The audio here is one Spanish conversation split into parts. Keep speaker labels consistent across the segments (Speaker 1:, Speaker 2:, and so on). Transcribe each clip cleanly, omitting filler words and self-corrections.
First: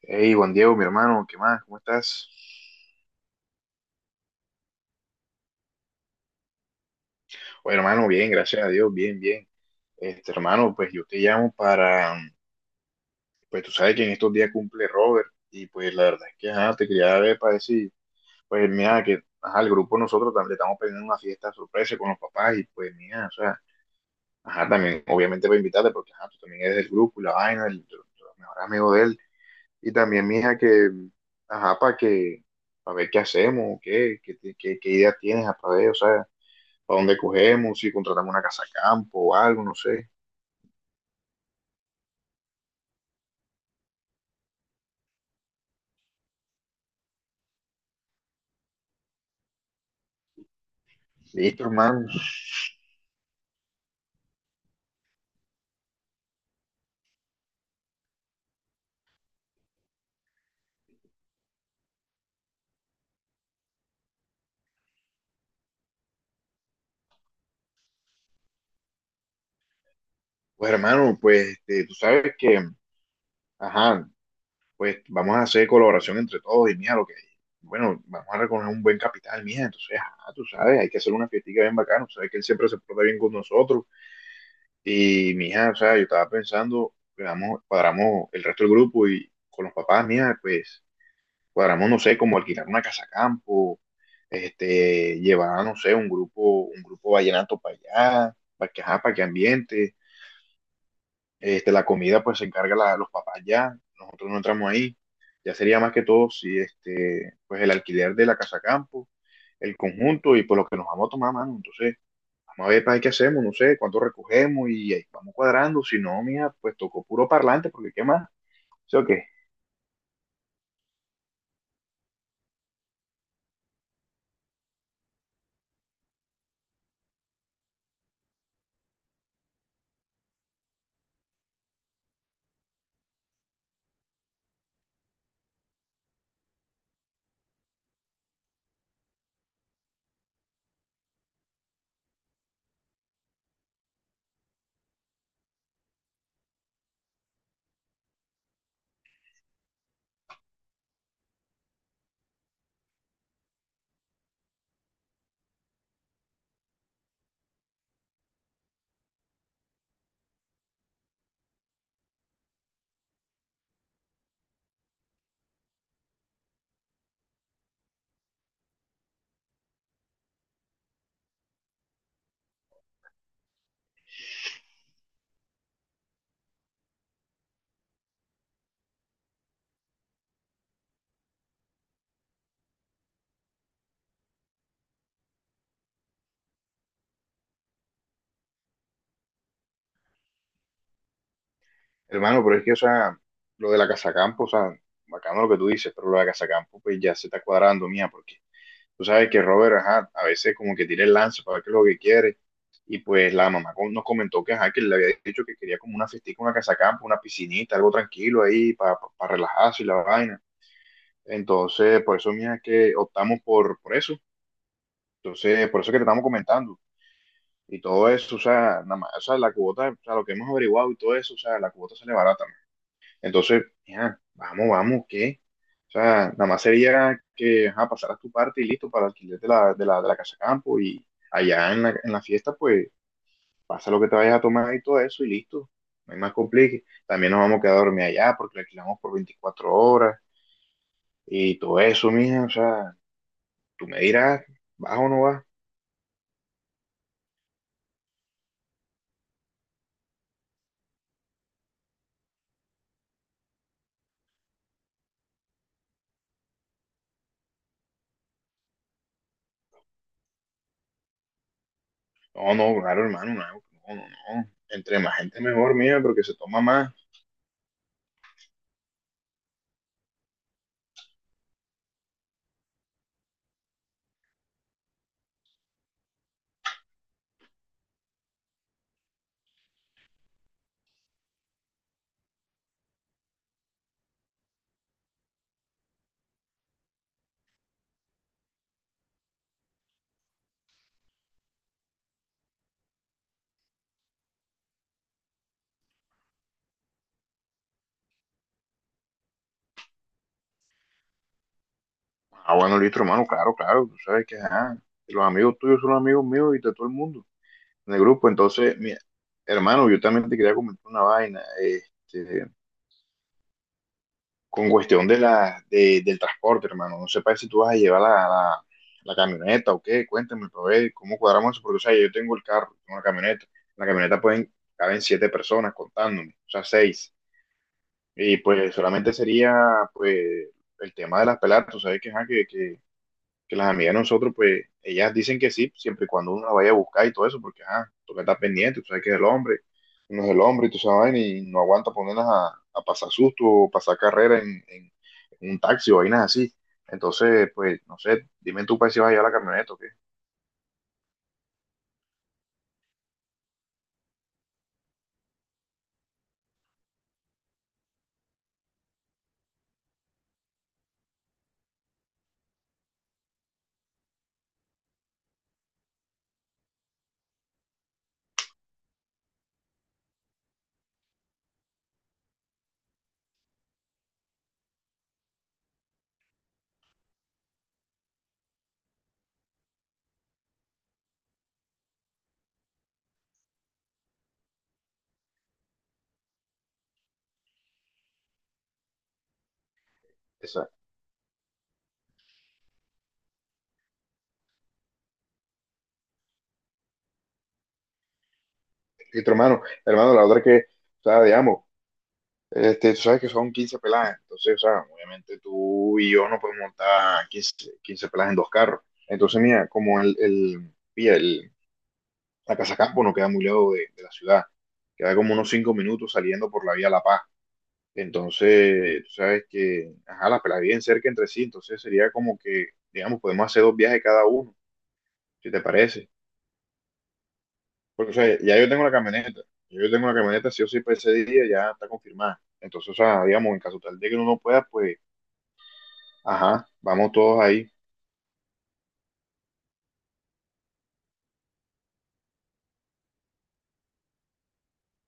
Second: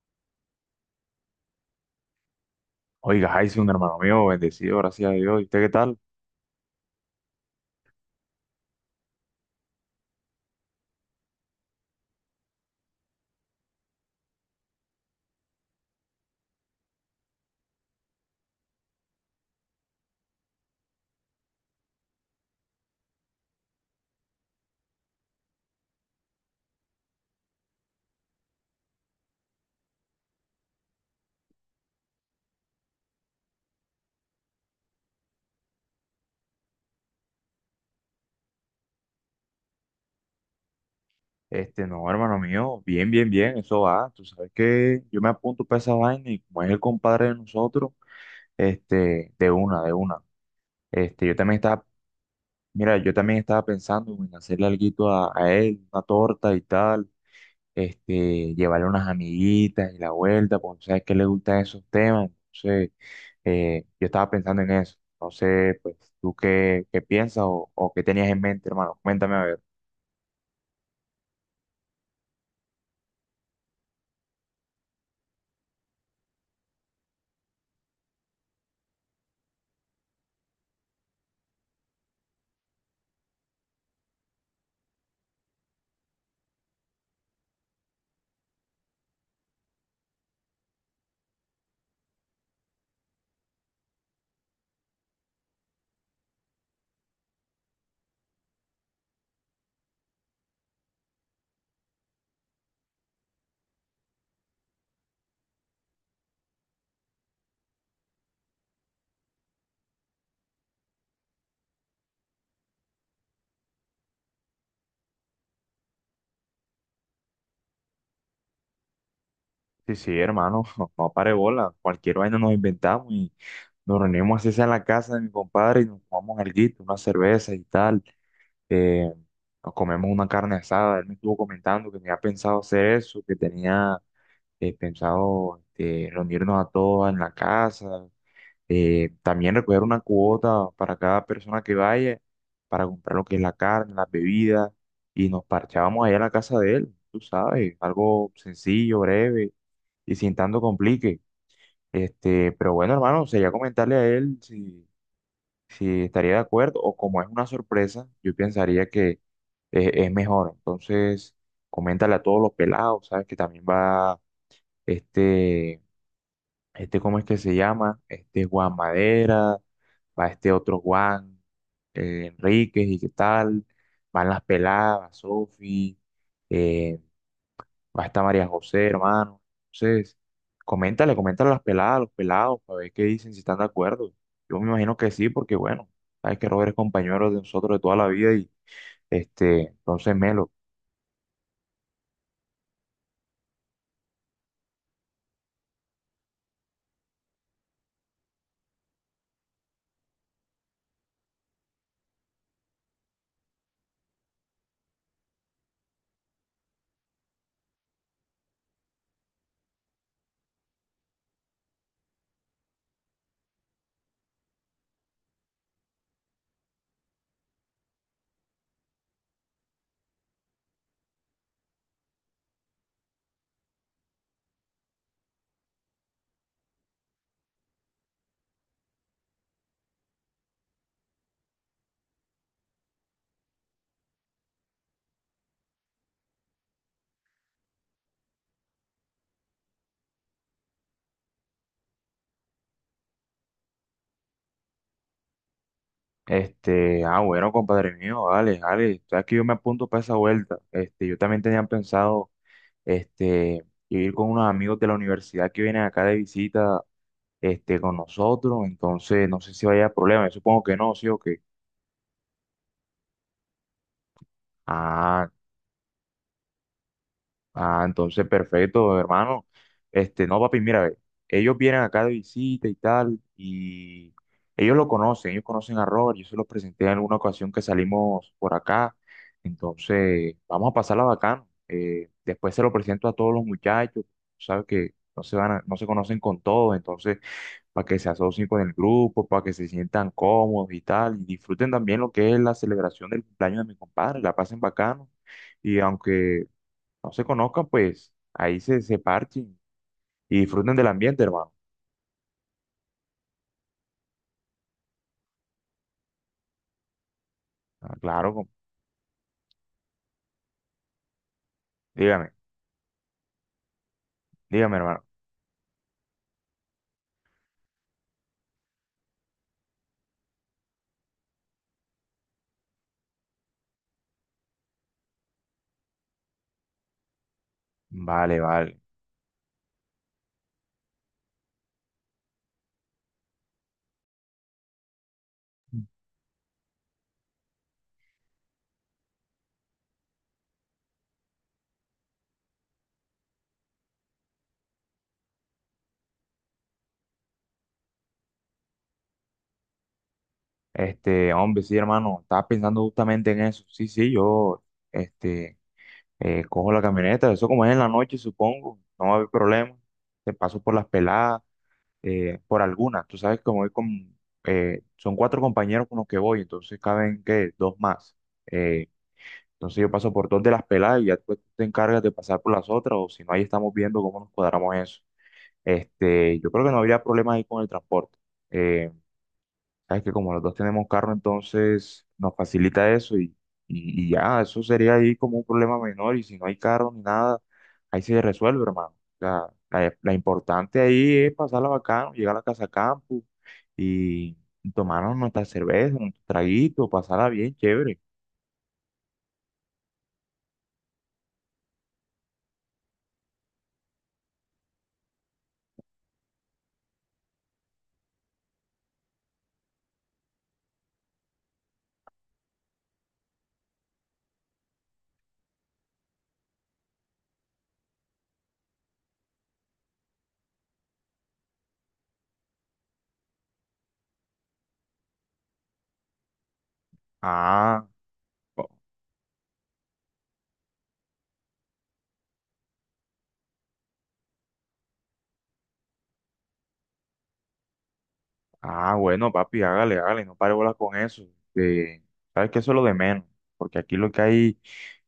Speaker 1: Hey, Juan Diego, mi hermano, ¿qué más? ¿Cómo estás?
Speaker 2: Oiga, un hermano mío, bendecido, gracias a Dios. ¿Y usted qué tal?
Speaker 1: Oye, hermano, bien, gracias a Dios, bien, bien. Hermano, pues yo te llamo pues tú sabes que en estos días cumple Robert y pues la verdad es que, ajá, te quería ver para decir, pues mira, que, ajá, el grupo nosotros también le estamos pidiendo una fiesta sorpresa con los papás y pues mira, o sea, ajá, también, obviamente voy a invitarte porque, ajá, tú también eres del grupo y la vaina, tu mejor amigo de él. Y también, mija, ajá, para para ver qué hacemos, qué idea tienes, para ver, o sea, para dónde cogemos, si contratamos una casa campo o algo, no sé.
Speaker 2: No, hermano mío, bien, bien, bien, eso va. Tú sabes que yo me apunto para esa vaina y como es el compadre de nosotros, este, de una, de una. Este, yo también
Speaker 1: Listo,
Speaker 2: estaba,
Speaker 1: hermano.
Speaker 2: Mira, yo también estaba pensando en hacerle alguito a él, una torta y tal, este, llevarle unas amiguitas y la vuelta, porque tú sabes que le gustan esos temas. Entonces, yo estaba pensando en eso. No sé, pues, ¿tú qué piensas o qué tenías en mente, hermano? Cuéntame a ver.
Speaker 1: Pues, hermano, pues tú sabes que, ajá, pues vamos a hacer colaboración entre todos y mira lo que hay. Bueno, vamos a recoger un buen capital, mija. Entonces, ajá, tú sabes, hay que hacer una fiestica bien bacana. Tú sabes que él siempre se porta bien con nosotros. Y, mija, o sea, yo estaba pensando, pues, vamos, cuadramos el resto del grupo y con los papás, mija, pues cuadramos, no sé, como alquilar una casa campo, llevar, no sé, un grupo vallenato para allá, para que, ajá, para que ambiente, la comida pues se encarga los papás ya, nosotros no entramos ahí, ya sería más que todo si este, pues el alquiler de la casa campo, el conjunto y pues lo que nos vamos a tomar, mano. Entonces vamos a ver para qué hacemos, no sé, cuánto recogemos y ahí vamos cuadrando, si no, mija, pues tocó puro parlante, porque qué más, ¿sí o qué?
Speaker 2: Sí, sí, hermano, no, no pare bola, cualquier vaina nos inventamos y nos reunimos así sea en la casa de mi compadre y nos tomamos alguito, una cerveza y tal, eh, nos comemos una carne asada. Él me estuvo comentando que tenía pensado hacer eso, que tenía pensado, reunirnos a todos en la casa, también recoger una cuota para cada persona que vaya, para comprar lo que es la carne, las bebidas, y nos parchábamos allá en la casa de él. Tú sabes, algo sencillo, breve y sin tanto complique. Este, pero bueno, hermano, sería comentarle a él si, si estaría de acuerdo o como es una sorpresa, yo pensaría que es mejor. Entonces, coméntale a todos los pelados, ¿sabes? Que también va este, este, ¿cómo es que se llama? Este Juan Madera, va este otro Juan, Enríquez y qué tal, van las peladas, Sofi, eh, va a estar María José, hermano. Entonces, coméntale, coméntale a las peladas, a los pelados, para ver qué dicen, si están de acuerdo. Yo me imagino que sí, porque bueno, sabes que Robert es compañero de nosotros de toda la vida y este, entonces Melo,
Speaker 1: Hermano, pero es que, o sea, lo de la Casacampo, o sea, bacano lo que tú dices, pero lo de la Casacampo, pues ya se está cuadrando, mía, porque tú sabes que Robert, ajá, a veces como que tira el lance para ver qué es lo que quiere, y pues la mamá nos comentó que, ajá, que le había dicho que quería como una festica, una Casacampo, una piscinita, algo tranquilo ahí, para relajarse y la vaina. Entonces, por eso, mía, que optamos por eso. Entonces, por eso que te estamos comentando. Y todo eso, o sea, nada más, o sea, la cuota, o sea, lo que hemos averiguado y todo eso, o sea, la cuota sale barata, entonces, ya, vamos, ¿qué? O sea, nada más sería que ajá, pasaras tu parte y listo para el alquiler de de la casa campo y allá en en la fiesta, pues pasa lo que te vayas a tomar y todo eso y listo. No hay más complique. También nos vamos a quedar a dormir allá porque la alquilamos por 24 horas y todo eso, mija. O sea, tú me dirás, ¿vas o no vas?
Speaker 2: ah, bueno, compadre mío, vale, vale, sabes que yo me apunto para esa vuelta. Este, yo también tenía pensado, este, ir con unos amigos de la universidad que vienen acá de visita, este, con nosotros, entonces no sé si vaya a haber problema, yo supongo que no, sí o qué.
Speaker 1: No, no, claro, hermano, no, no, no, no. Entre más
Speaker 2: Ah,
Speaker 1: gente mejor, mija, porque se toma más.
Speaker 2: Ah, entonces perfecto, hermano. Este, no, papi, mira, ve, ellos vienen acá de visita y tal, y ellos lo conocen, ellos conocen a Robert, yo se los presenté en alguna ocasión que salimos por acá, entonces vamos a pasarla bacano. Después se lo presento a todos los muchachos, sabes que no se van a- no se conocen con todos, entonces para que se asocien con el grupo, para que se sientan cómodos y tal, y disfruten también lo que es la celebración del cumpleaños de mi compadre, la pasen bacano. Y aunque no se conozcan, pues ahí se parchen y disfruten del ambiente, hermano.
Speaker 1: Ah, bueno, listo, hermano, claro, claro. Tú sabes que ajá, los amigos tuyos son los amigos míos y de todo el mundo en
Speaker 2: Ah,
Speaker 1: el grupo.
Speaker 2: claro, com-
Speaker 1: Entonces, mira, hermano, yo también te quería comentar una vaina.
Speaker 2: dígame,
Speaker 1: Con
Speaker 2: dígame, hermano.
Speaker 1: cuestión de del transporte, hermano. No sepa si tú vas a llevar la camioneta o qué. Cuéntame, pero ver cómo cuadramos eso. Porque, o sea, yo tengo el carro, tengo la camioneta. En la camioneta pueden, caben 7 personas contándome, o sea, seis. Y
Speaker 2: Vale,
Speaker 1: pues
Speaker 2: vale.
Speaker 1: solamente sería, pues, el tema de las peladas. Tú sabes que, ajá, que las amigas de nosotros, pues, ellas dicen que sí, siempre y cuando uno la vaya a buscar y todo eso, porque, ah, toca estar pendiente, tú sabes que es el hombre, uno es el hombre y tú sabes, y no aguanta ponerlas a pasar susto o pasar carrera en un taxi o vainas así. Entonces, pues, no sé, dime tú para si vas a llevar la camioneta o qué.
Speaker 2: Este, hombre, sí, hermano, estaba pensando justamente en eso. Sí, sí, yo, este, cojo la camioneta, eso como es en la noche, supongo, no va a haber problema. Te paso por las peladas, por algunas. Tú sabes que voy con, son cuatro compañeros con los que voy, entonces caben, que dos más. Eh, Entonces yo paso por dos de las peladas y ya tú te encargas de pasar por las otras, o si no, ahí estamos viendo cómo nos cuadramos eso. Este, yo creo que no habría problema ahí con el transporte. Eh, sabes que como los dos tenemos carro, entonces nos facilita eso y ya, eso sería ahí como un problema menor y si no hay carro ni nada, ahí se resuelve, hermano. La
Speaker 1: Esa,
Speaker 2: importante ahí es pasarla bacano, llegar a la casa campo y tomarnos nuestra cerveza, un traguito, pasarla bien, chévere.
Speaker 1: listo, hermano, la otra es que, o sea, digamos, tú sabes que son 15 peladas, entonces, o sea, obviamente tú y yo no podemos montar 15 peladas en 2 carros. Entonces, mira, como pilla, el, La Casa Campo no queda muy lejos de la ciudad, queda como unos 5 minutos saliendo por la vía La Paz. Entonces, tú sabes que, ajá, las pelas bien cerca entre sí, entonces sería como que, digamos, podemos hacer 2 viajes cada uno, si te parece.
Speaker 2: Ah.
Speaker 1: Porque, o sea, ya yo tengo la camioneta, sí o sí, para ese día ya está confirmada. Entonces, o sea, digamos, en caso tal de que uno no pueda, pues, ajá, vamos todos ahí.
Speaker 2: Ah, bueno, papi, hágale, hágale, no pare bolas con eso. Este, sabes que eso es lo de menos, porque aquí lo que hay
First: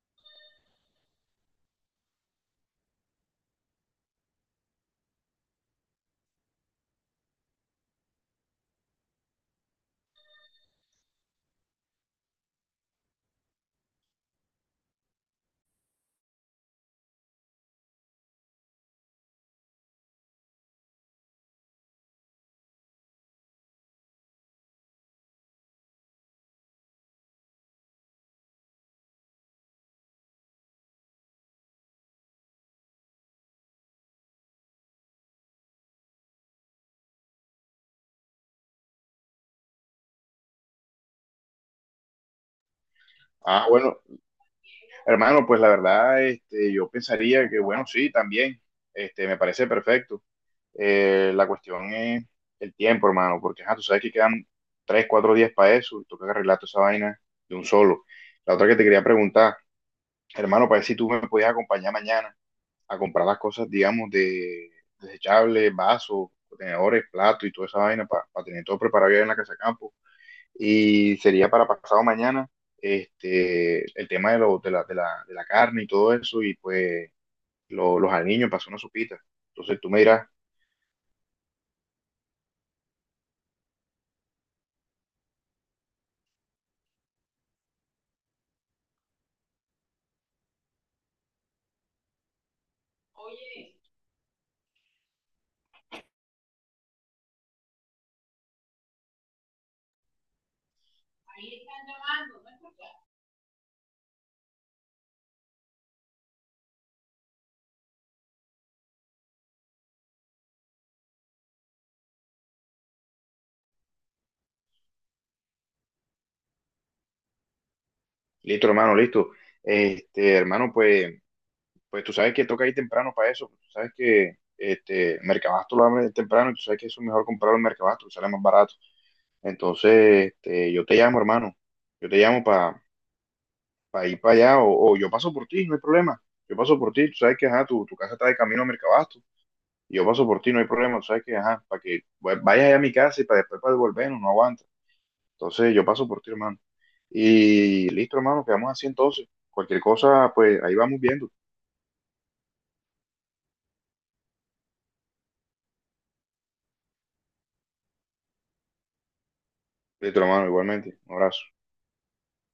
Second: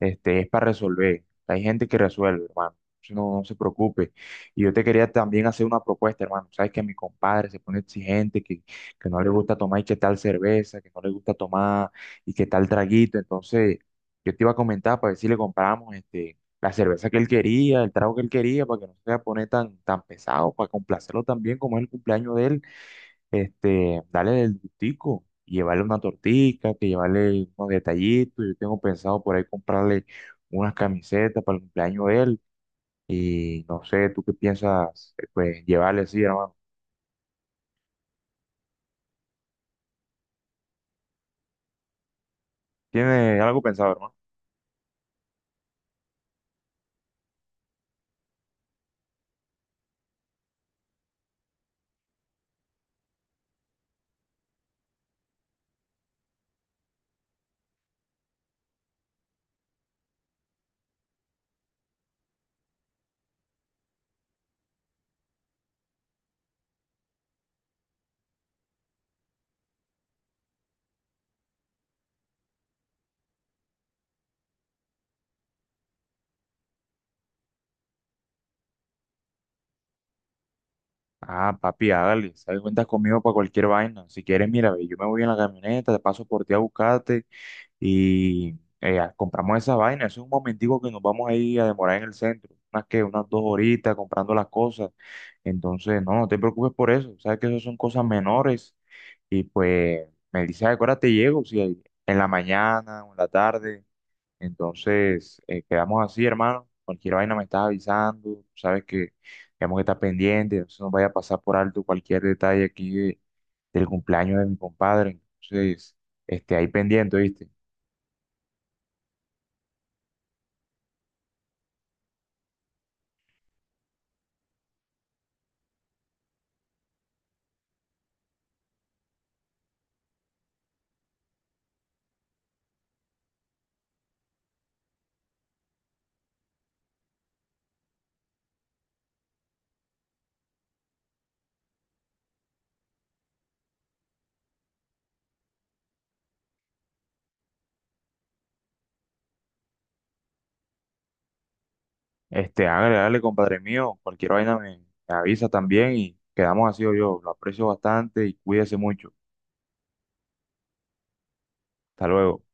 Speaker 2: es para resolver. Hay gente que resuelve, hermano. Entonces, no, no se preocupe. Y yo te quería también hacer una propuesta, hermano. Sabes que mi compadre se pone exigente, que no le gusta tomar y qué tal cerveza, que no le gusta tomar y qué tal traguito. Entonces, yo te iba a comentar para ver si le compramos este, la cerveza que él quería, el trago que él quería, para que no se vaya a poner tan pesado, para complacerlo también, como es el cumpleaños de él este, dale el gustico, llevarle una tortica, que llevarle unos detallitos. Yo tengo pensado por ahí comprarle unas camisetas para el cumpleaños de él. Y no sé, ¿tú qué piensas, pues, llevarle, sí, hermano? ¿Tienes algo
Speaker 1: Ah,
Speaker 2: pensado,
Speaker 1: bueno,
Speaker 2: hermano?
Speaker 1: hermano, pues la verdad, yo pensaría que, bueno, sí, también, me parece perfecto. La cuestión es el tiempo, hermano, porque ajá, tú sabes que quedan tres, cuatro días para eso, y toca arreglar toda esa vaina de un solo. La otra que te quería preguntar, hermano, para ver si tú me podías acompañar mañana a comprar las cosas, digamos, de desechables, vasos, contenedores, platos y toda esa vaina para tener todo preparado ya en la casa de campo. Y sería para pasado mañana este, el tema de, lo, de, la, de, la, de la carne y todo eso, y pues los aliños, pasó una sopita. Entonces tú me dirás.
Speaker 2: Ah, papi, hágale, sabes, cuentas conmigo para cualquier vaina. Si quieres, mira, ve, yo me voy en la camioneta, te paso por ti a buscarte y compramos esa vaina. Eso es un momentico que nos vamos a ir a demorar en el centro. Unas dos horitas comprando las cosas. Entonces, no, no te preocupes por eso. Sabes que eso son cosas menores. Y pues me dice, ¿a qué hora te llego? Si hay- en la mañana o en la tarde. Entonces, quedamos así, hermano. Cualquier vaina me estás avisando. Sabes que tenemos que estar pendientes. No se nos vaya a pasar por alto cualquier detalle aquí de- del cumpleaños de mi compadre. Entonces, este, ahí pendiente, ¿viste?
Speaker 1: Listo, hermano, listo. Hermano, pues, pues tú sabes que toca ir temprano para eso. Tú sabes que este, Mercabasto lo abre temprano y tú sabes que eso es mejor comprarlo en Mercabasto, sale más barato. Entonces, este, yo te llamo, hermano. Yo te llamo para ir para allá o yo paso por ti, no hay problema. Yo paso por ti, tú sabes que ajá, tu casa está de camino a Mercabasto y yo paso por ti, no hay problema. Tú sabes que ajá, para que pues, vayas allá a mi casa y para después para devolvernos, no aguanto. Entonces yo paso por ti, hermano. Y listo, hermano, quedamos así entonces. Cualquier cosa, pues ahí vamos viendo.
Speaker 2: Este, hágale, hágale, compadre mío. Cualquier vaina me avisa también y quedamos así, yo lo aprecio bastante y cuídese mucho.
Speaker 1: Listo, hermano, igualmente. Un abrazo.
Speaker 2: Hasta luego.